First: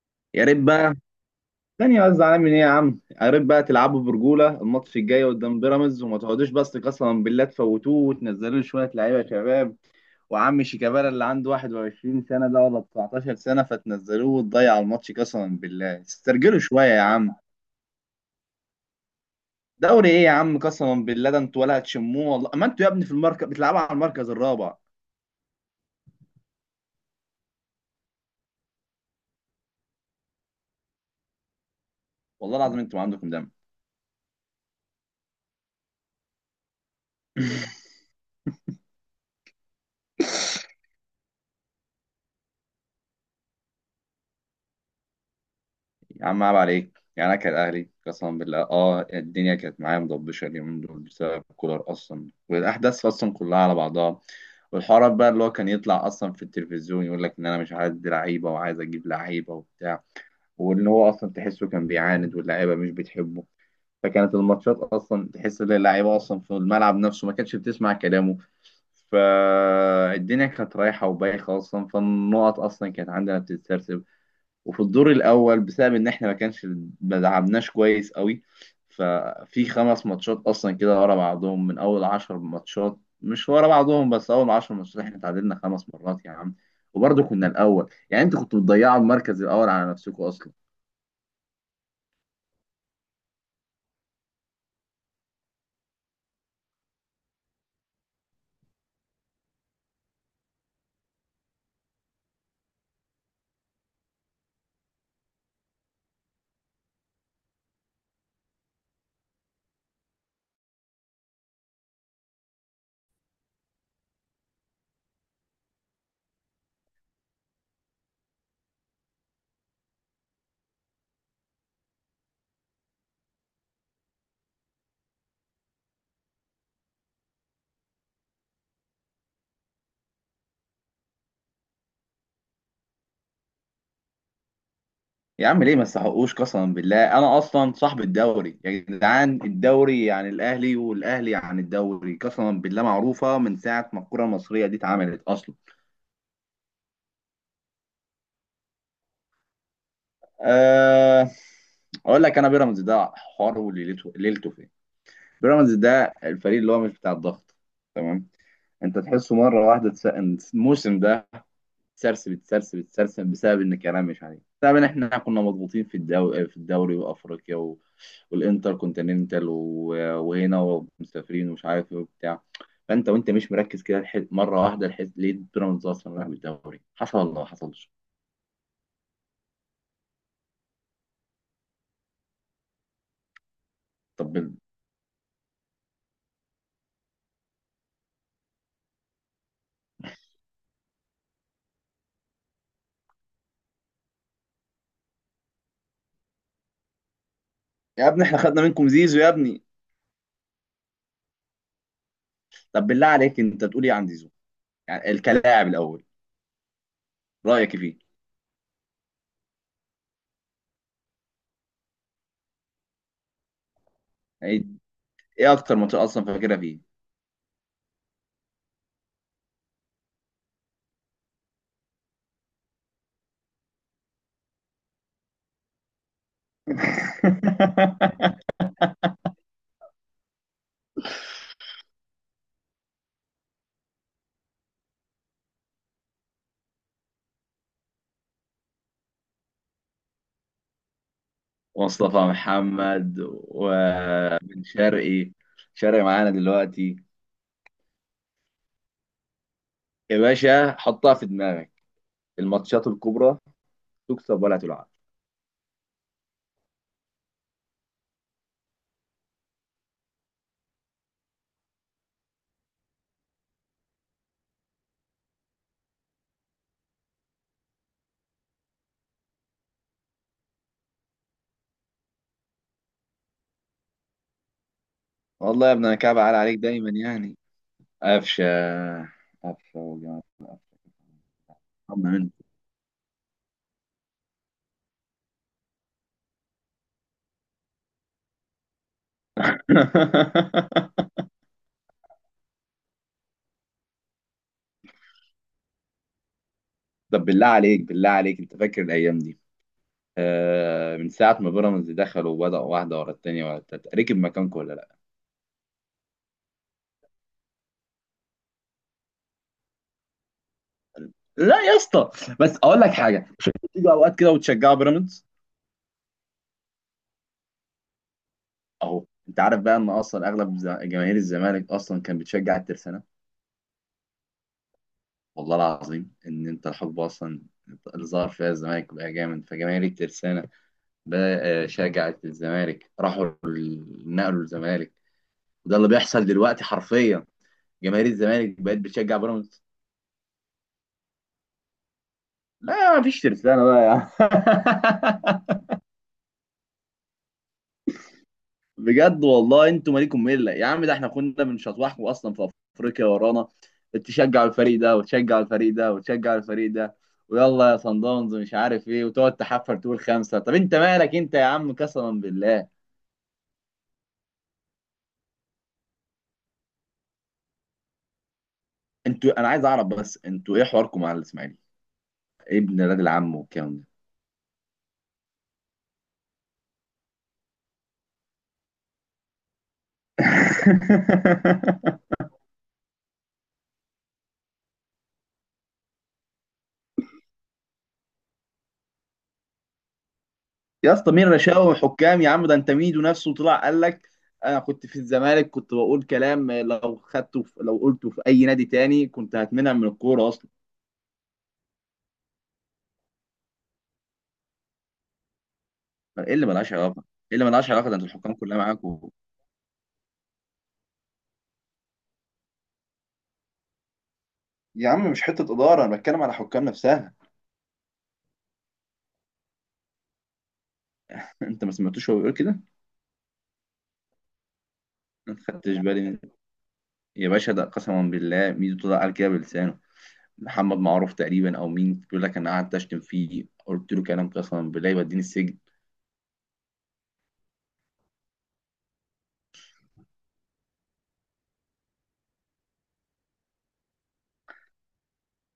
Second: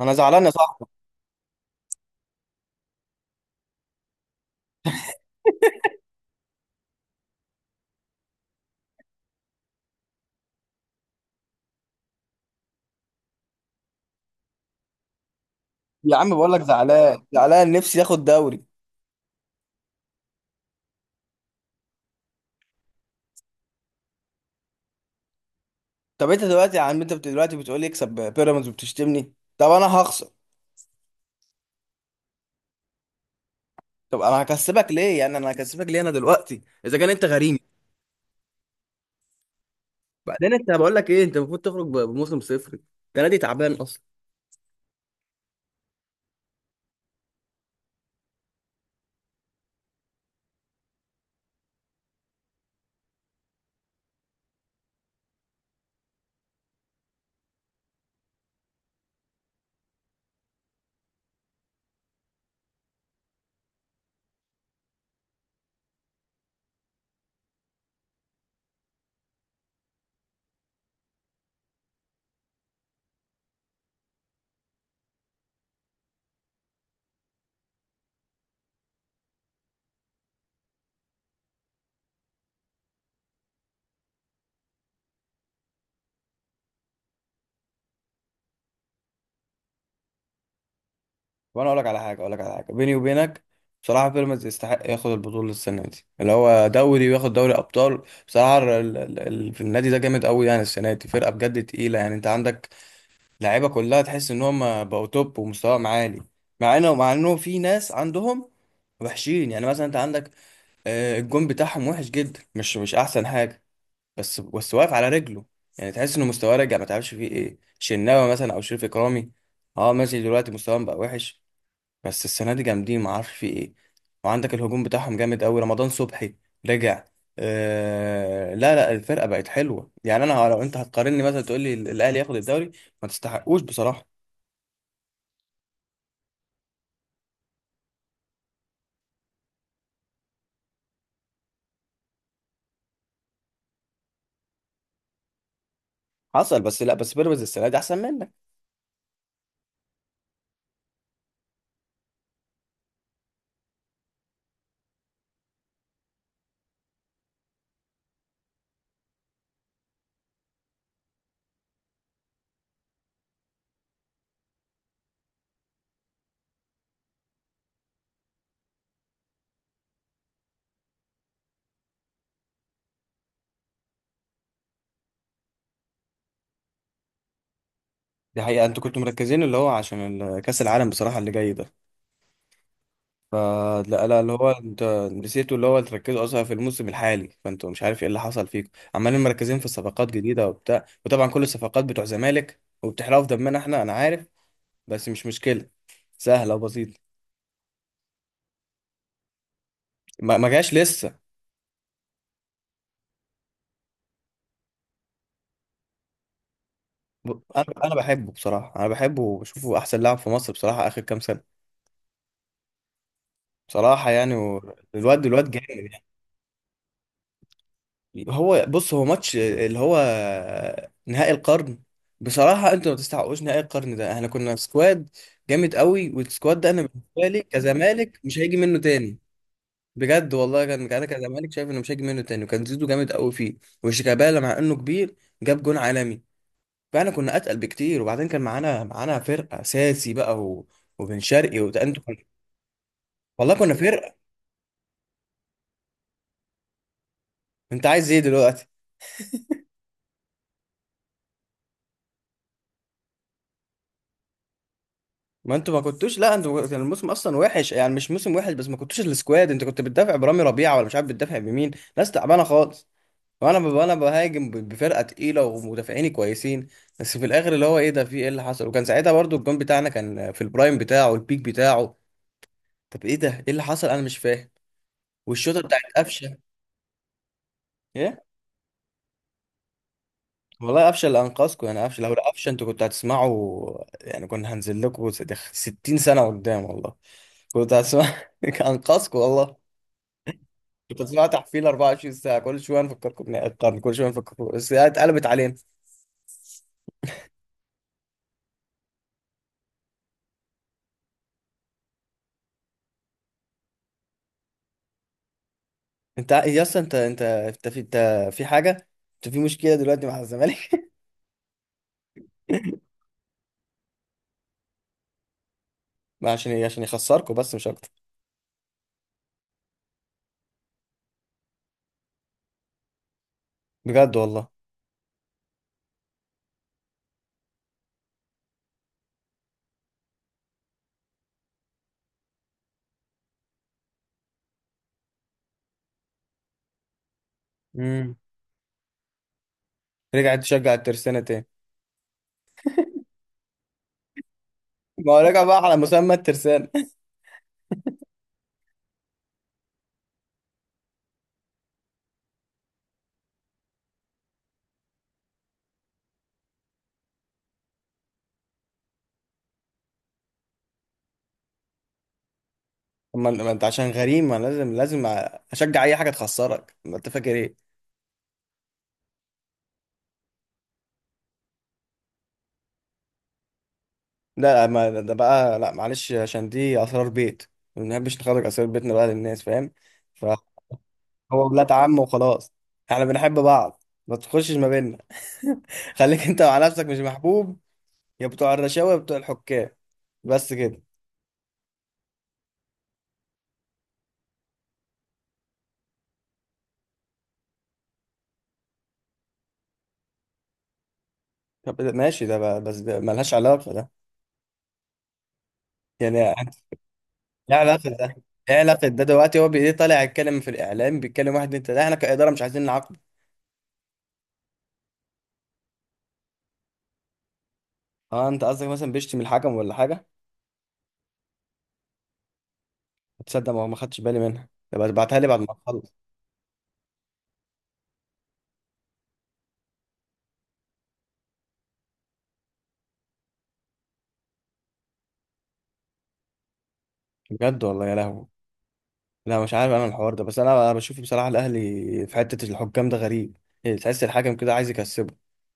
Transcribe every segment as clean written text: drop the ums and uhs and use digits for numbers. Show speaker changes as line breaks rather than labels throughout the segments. انا زعلان
يا
يا
ريت
صاحبي.
بقى ثانية بس. زعلان من ايه يا عم؟ يا ريت بقى تلعبوا برجولة الماتش الجاي قدام بيراميدز وما تقعدوش، بس قسما بالله تفوتوه وتنزلوا لي شوية لعيبة يا شباب. وعم شيكابالا اللي عنده 21 سنة ده ولا 19 سنة، فتنزلوه وتضيعوا الماتش. قسما بالله
يا عم بقول
استرجلوا
لك
شوية يا
زعلان
عم.
زعلان، نفسي ياخد دوري.
دوري ايه يا عم؟ قسما بالله ده انتوا ولا هتشموه. والله ما انتوا يا ابني في المركز، بتلعبوا على المركز الرابع.
طب انت دلوقتي يا عم، دلوقتي بتقول لي اكسب بيراميدز وبتشتمني. طب انا هخسر.
والله العظيم انتوا ما عندكم دم.
طب انا هكسبك ليه؟ يعني انا هكسبك ليه؟ انا دلوقتي اذا كان انت غريم. بعدين انت بقول لك ايه، انت المفروض تخرج بموسم صفر. ده نادي تعبان اصلا.
يا عم عيب عليك. يعني انا كان اهلي قسما بالله الدنيا كانت معايا مضبشه اليومين دول بسبب كولر اصلا، والاحداث اصلا كلها على بعضها. والحوارات بقى اللي هو كان يطلع اصلا في التلفزيون يقول لك ان انا مش عايز لعيبه وعايز اجيب لعيبه وبتاع. وان هو اصلا تحسه كان بيعاند واللعيبه مش بتحبه. فكانت الماتشات اصلا تحس ان اللعيبه اصلا في الملعب نفسه ما كانتش بتسمع كلامه. فالدنيا كانت رايحه وبايخه اصلا، فالنقط اصلا كانت عندنا بتتسرسب. وفي الدور الاول بسبب ان احنا ما كانش، ما دعمناش كويس قوي. ففي خمس ماتشات اصلا كده ورا بعضهم من اول عشر ماتشات، مش ورا بعضهم بس اول عشر ماتشات، احنا تعادلنا خمس مرات يا عم. وبرضه كنا الاول. يعني انتوا كنتوا بتضيعوا المركز الاول على نفسكم اصلا.
وانا اقول لك على حاجه، اقول لك على حاجه بيني وبينك. بصراحه بيراميدز يستحق ياخد البطوله السنه دي، اللي هو دوري وياخد دوري ابطال. بصراحه في النادي ده جامد قوي، يعني السنه دي فرقه بجد تقيله. يعني انت عندك اللعيبه كلها، تحس ان هم بقوا توب ومستواهم عالي. مع انه في ناس عندهم وحشين، يعني مثلا انت عندك الجون بتاعهم وحش جدا، مش احسن حاجه. بس واقف على رجله، يعني تحس انه مستواه رجع. ما تعرفش فيه ايه؟ شناوي مثلا او شريف اكرامي. اه ماشي، دلوقتي مستواهم بقى وحش، بس السنه دي جامدين، ما اعرفش فيه ايه. وعندك الهجوم بتاعهم جامد قوي، رمضان صبحي رجع. آه لا لا، الفرقه بقت حلوه. يعني انا لو انت هتقارني مثلا، تقول لي الاهلي ياخد الدوري، ما تستحقوش بصراحه.
يا عم ليه ما تستحقوش؟ قسما بالله انا اصلا صاحب الدوري يا جدعان. الدوري يعني الاهلي، والاهلي عن الدوري قسما بالله معروفه من ساعه ما الكره المصريه دي اتعملت اصلا.
حصل، بس لا، بس بيراميدز السنه دي احسن منك.
أه... اقول لك انا، بيراميدز ده حواره وليلته، ليلته فين. بيراميدز ده الفريق اللي هو مش بتاع الضغط، تمام؟ انت تحسه مره واحده إن الموسم ده تسرسب بسبب ان كلام مش عليه، بسبب ان احنا كنا مضغوطين في الدوري وافريقيا والانتر كونتيننتال وهنا ومسافرين ومش عارف ايه وبتاع. فانت وانت مش مركز كده، مره واحده ليه بيراميدز اصلا راح بالدوري؟ حصل ولا ما حصلش؟
دي حقيقه، انتوا كنتوا مركزين اللي هو عشان كاس العالم بصراحه اللي جاي ده. فلا لا لا، اللي
طب
هو انت نسيتوا، اللي هو تركزوا اصلا في الموسم الحالي. فانتوا مش عارف ايه اللي حصل فيكم، عمالين مركزين في صفقات جديده وبتاع، وطبعا كل الصفقات بتوع زمالك، وبتحرقوا في دمنا احنا، انا عارف. بس مش مشكله، سهله وبسيطه.
يا ابني احنا خدنا منكم زيزو يا ابني.
ما جاش لسه.
طب بالله عليك انت تقول ايه عن زيزو؟ يعني الكلاعب الاول،
ب- انا
رايك
انا
فيه؟
بحبه بصراحه، انا بحبه وبشوفه احسن لاعب في مصر بصراحه اخر كام سنه. بصراحه يعني
يعني
الواد
ايه
جامد
اكتر منطقه
يعني.
اصلا فاكرها فيه؟
هو بص، هو ماتش اللي هو نهائي القرن. بصراحة انتوا ما تستحقوش نهائي القرن ده، احنا كنا سكواد جامد قوي، والسكواد ده انا بالنسبة لي كزمالك مش هيجي منه تاني. بجد والله، كان انا كزمالك شايف انه مش هيجي منه تاني، وكان زيزو جامد قوي فيه، وشيكابالا مع انه كبير جاب جون عالمي. فاحنا كنا اتقل بكتير، وبعدين كان معانا فرقة اساسي بقى، وبن شرقي،
مصطفى محمد
والله كنا فرقة.
وبن شرقي. شرقي معانا دلوقتي.
انت عايز ايه دلوقتي؟
يا باشا حطها في دماغك، الماتشات الكبرى تكسب ولا تلعب.
ما انتوا ما كنتوش، لا انتوا كان الموسم اصلا وحش، يعني مش موسم وحش بس، ما كنتوش السكواد. انت كنت بتدافع برامي ربيعه ولا مش عارف بتدافع بمين، ناس تعبانه خالص. وانا انا بهاجم بفرقه تقيله، ومدافعيني كويسين. بس في الاخر اللي هو ايه ده، في ايه اللي حصل؟ وكان ساعتها برضو الجون بتاعنا كان في البرايم بتاعه، البيك بتاعه. طب ايه ده، ايه اللي حصل؟ انا مش فاهم. والشوطه
والله يا
بتاعت
ابني انا كعب عال
قفشه.
عليك دايما يعني.
ايه؟
قفشه. قفشه وجماعه قفشه.
والله قفشه اللي انقذكم، يعني قفشه،
طمنا
لو
منك.
قفشه انتوا كنتوا هتسمعوا، يعني كنا هنزل لكم 60 سنه قدام والله، كنت هتسمع. انقذكم والله. كنت اسمعها تحفيل 24 ساعه، كل شويه نفكركم القرن، كل شويه نفكركم الساعه اتقلبت علينا.
طب بالله عليك، بالله عليك، انت فاكر الايام دي؟ من ساعة ما بيراميدز دخلوا وبدأوا واحدة ورا التانية ورا التالتة، ركب مكانكم ولا لا؟
انت يا اسطى، انت في انت، في حاجه، انت في مشكله دلوقتي مع الزمالك.
لا يا اسطى، بس أقول لك حاجة، مش أنتوا بتيجوا أوقات كده وتشجعوا بيراميدز؟
ما عشان يخسركم، بس مش اكتر.
أهو أنت عارف بقى إن أصلا أغلب جماهير الزمالك أصلا كان بتشجع الترسانة.
بجد والله.
والله العظيم إن أنت الحقبة أصلا اللي ظهر فيها الزمالك بقى جامد، فجماهير الترسانة بقى شجعت الزمالك، راحوا نقلوا الزمالك. وده اللي بيحصل دلوقتي حرفيا، جماهير
امم.
الزمالك بقت بتشجع بيراميدز.
رجعت تشجع الترسانه تاني.
لا مفيش ترسانة بقى يا عم.
ما هو رجع بقى على مسمى الترسانه.
بجد والله انتوا مالكم مله يا عم. ده احنا كنا بنشطوحكم اصلا في افريقيا ورانا. تشجعوا الفريق ده وتشجعوا الفريق ده وتشجعوا الفريق ده، ويلا يا صن داونز مش عارف ايه، وتقعد تحفر تقول خمسه. طب انت مالك انت يا عم قسما بالله؟
طب ما انت عشان غريم، ما لازم لازم اشجع اي حاجه تخسرك. ما انت فاكر ايه.
انتوا، انا عايز اعرف بس، انتوا ايه حواركم مع الاسماعيلي؟ ابن الراجل عمه والكلام ده.
لا، ما ده بقى، لا معلش، عشان دي اسرار بيت، ما بنحبش نخرج اسرار بيتنا بقى للناس فاهم. هو ولاد عم وخلاص، احنا بنحب بعض، ما تخشش ما بيننا. خليك انت مع نفسك، مش محبوب، يا بتوع الرشاوي، يا بتوع الحكام. بس كده.
يا اسطى مين رشاوي حكام يا عم؟ ده انت ميدو نفسه طلع قال لك، انا كنت في الزمالك كنت بقول كلام لو خدته، في لو قلته في اي نادي تاني كنت هتمنع من الكوره اصلا.
بس ده ملهاش علاقة ده، يعني.
ايه اللي ملهاش علاقه؟ ايه اللي
لا
ملهاش
علاقة
علاقه؟ ده انت
ده،
الحكام
ايه
كلها
علاقة ده
معاكوا.
دلوقتي؟ هو طالع يتكلم في الإعلام، بيتكلم واحد، انت ده احنا كإدارة مش عايزين نعاقبه.
يا عم مش حته اداره، انا بتكلم على حكام نفسها.
اه، انت قصدك مثلا بيشتم الحكم ولا حاجة؟
انت ما سمعتوش هو بيقول كده؟
تصدق ما خدتش بالي منها، يبقى ابعتها لي
ما
بعد ما
خدتش
اخلص.
بالي من. يا باشا ده قسما بالله ميدو طلع قال كده بلسانه. محمد معروف تقريبا او مين بيقول لك، انا قعدت اشتم فيه، قلت له كلام قسما بالله يوديني السجن.
بجد والله، يا لهوي. لا مش عارف انا الحوار ده، بس انا بشوف بصراحه الاهلي في حته الحكام ده غريب، يعني تحس الحكم كده عايز يكسبه.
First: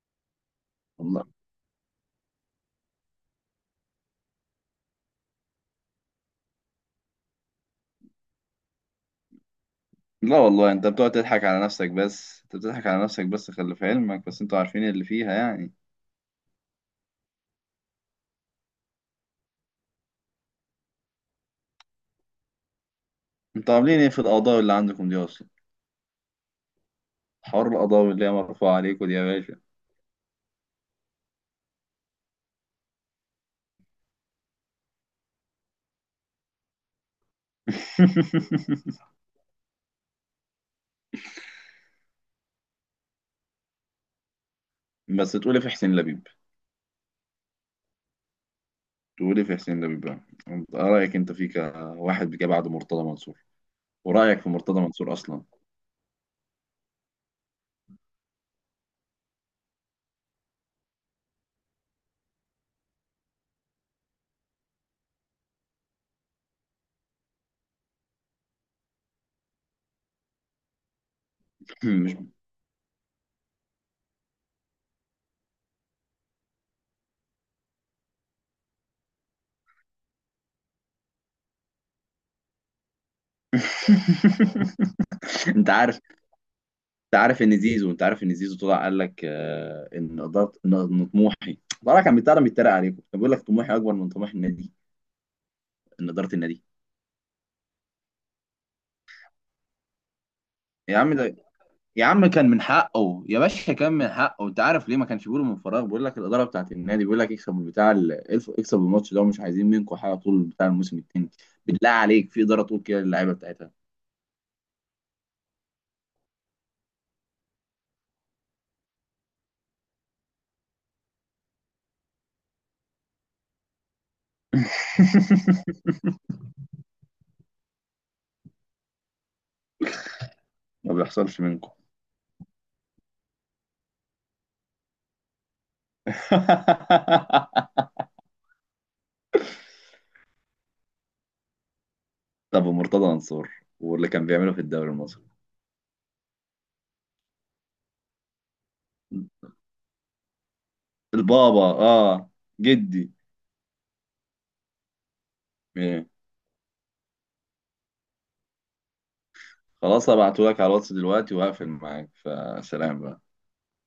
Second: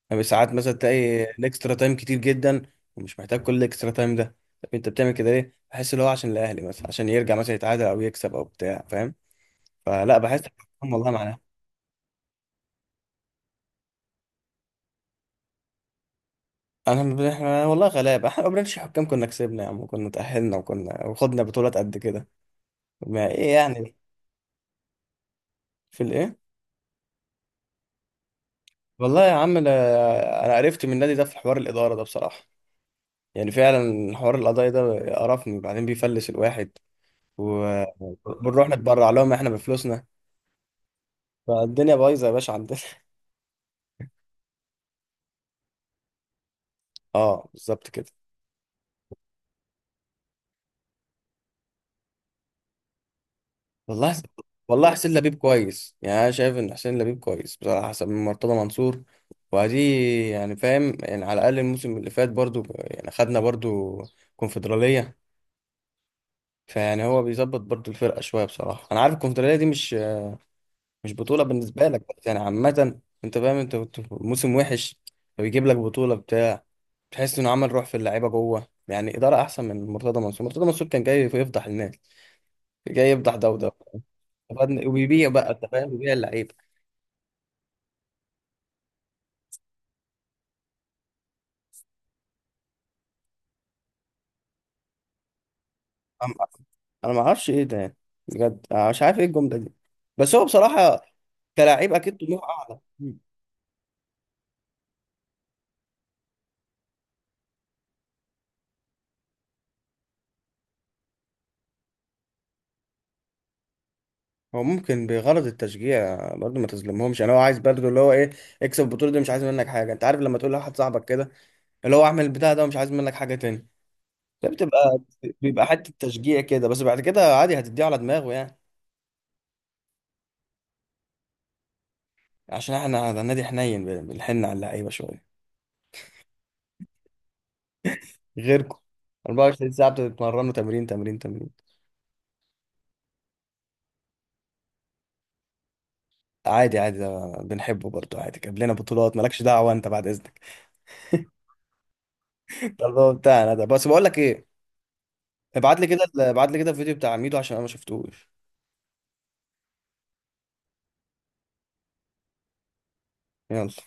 يعني ساعات مثلا تلاقي
والله.
الاكسترا تايم كتير جدا، ومش محتاج كل الاكسترا تايم ده. طب انت بتعمل كده ليه؟ بحس اللي هو عشان الاهلي، مثلا عشان يرجع مثلا يتعادل او يكسب او بتاع، فاهم؟ فلا،
لا
بحس
والله انت
الحكام
بتقعد
والله معانا.
تضحك على نفسك بس، انت بتضحك على نفسك بس، خلي في علمك بس، انتوا عارفين اللي فيها يعني.
احنا والله غلابه، احنا ما بنعملش حكام. كنا كسبنا يا عم وكنا تاهلنا وكنا وخدنا بطولات قد كده، ما ايه
انتوا
يعني؟
عاملين ايه في القضاوي اللي عندكم دي اصلا؟
في الايه؟
حوار القضاوي اللي هي مرفوعة عليكم دي يا
والله يا عم
باشا.
انا، أنا عرفت من النادي ده في حوار الاداره ده بصراحه. يعني فعلا حوار القضايا ده قرفني، بعدين بيفلس الواحد و- وبنروح نتبرع لهم احنا بفلوسنا. فالدنيا بايظه يا باشا عندنا.
بس تقولي في حسين لبيب.
اه بالظبط كده.
تقولي في حسين لبيب بقى. ايه رأيك انت فيك واحد جه بعد مرتضى منصور؟
والله حس...
ورأيك في مرتضى
والله
منصور
حسين لبيب
اصلا؟
كويس، يعني انا شايف ان حسين لبيب كويس بصراحه حسب من مرتضى منصور. وادي، يعني فاهم، يعني على الاقل الموسم اللي فات برضو يعني خدنا برضو كونفدراليه. فيعني هو بيظبط برضو الفرقه شويه. بصراحه انا عارف الكونفدراليه دي مش بطولة بالنسبة لك،
مش
بس يعني عامة انت فاهم، انت كنت في موسم وحش فبيجيب لك بطولة بتاع. تحس انه عمل روح في اللعيبة جوه، يعني إدارة أحسن من مرتضى منصور. مرتضى منصور كان جاي يفضح الناس، جاي يفضح ده وده، وبيبيع بقى انت
انت
فاهم،
عارف،
بيبيع اللعيبة.
انت عارف ان زيزو طلع قال لك ان اداره، إن طموحي. طلع كان بيتكلم بيتريق عليكم، كان بيقول لك طموحي اكبر من طموح النادي، ان اداره
أم-
النادي.
انا ما اعرفش ايه ده يعني، بجد انا مش عارف ايه الجملة دي. بس هو
يا
بصراحة
عم ده،
كلاعب
يا
اكيد
عم كان
طموحه
من
اعلى.
حقه يا باشا، كان من حقه. انت عارف ليه؟ ما كانش بيقولوا من فراغ. بيقول لك الاداره بتاعت النادي بيقول لك اكسب من بتاع اكسب الماتش ده ومش عايزين منكم حاجه طول بتاع الموسم التاني. بالله عليك في اداره طول كده اللعيبه بتاعتها؟
هو ممكن بغرض التشجيع برضه، ما تظلمهمش، يعني هو عايز برضه اللي هو ايه، اكسب البطولة دي، مش عايز منك حاجة. انت عارف لما تقول لواحد صاحبك كده، اللي هو اعمل البتاع ده ومش عايز منك حاجه تاني، ده بيبقى حته تشجيع كده، بس بعد كده عادي هتديه على دماغه يعني.
ما بيحصلش منكم.
عشان احنا ده نادي حنين، بنحن على اللعيبه شويه، غيركم. 24 ساعه بتتمرنوا تمرين تمرين تمرين.
طب مرتضى منصور واللي كان بيعمله في الدوري المصري؟
عادي عادي، ده بنحبه برضه، عادي جاب لنا بطولات. مالكش دعوه انت بعد اذنك.
البابا اه،
ده الموضوع
جدي.
بتاعنا ده، بس بقول لك ايه؟ ابعت لي كده
إيه.
ابعت لي كده الفيديو بتاع ميدو عشان انا ما شفتوش.
خلاص هبعته لك على الواتس دلوقتي وهقفل معاك، فسلام بقى.
يلا.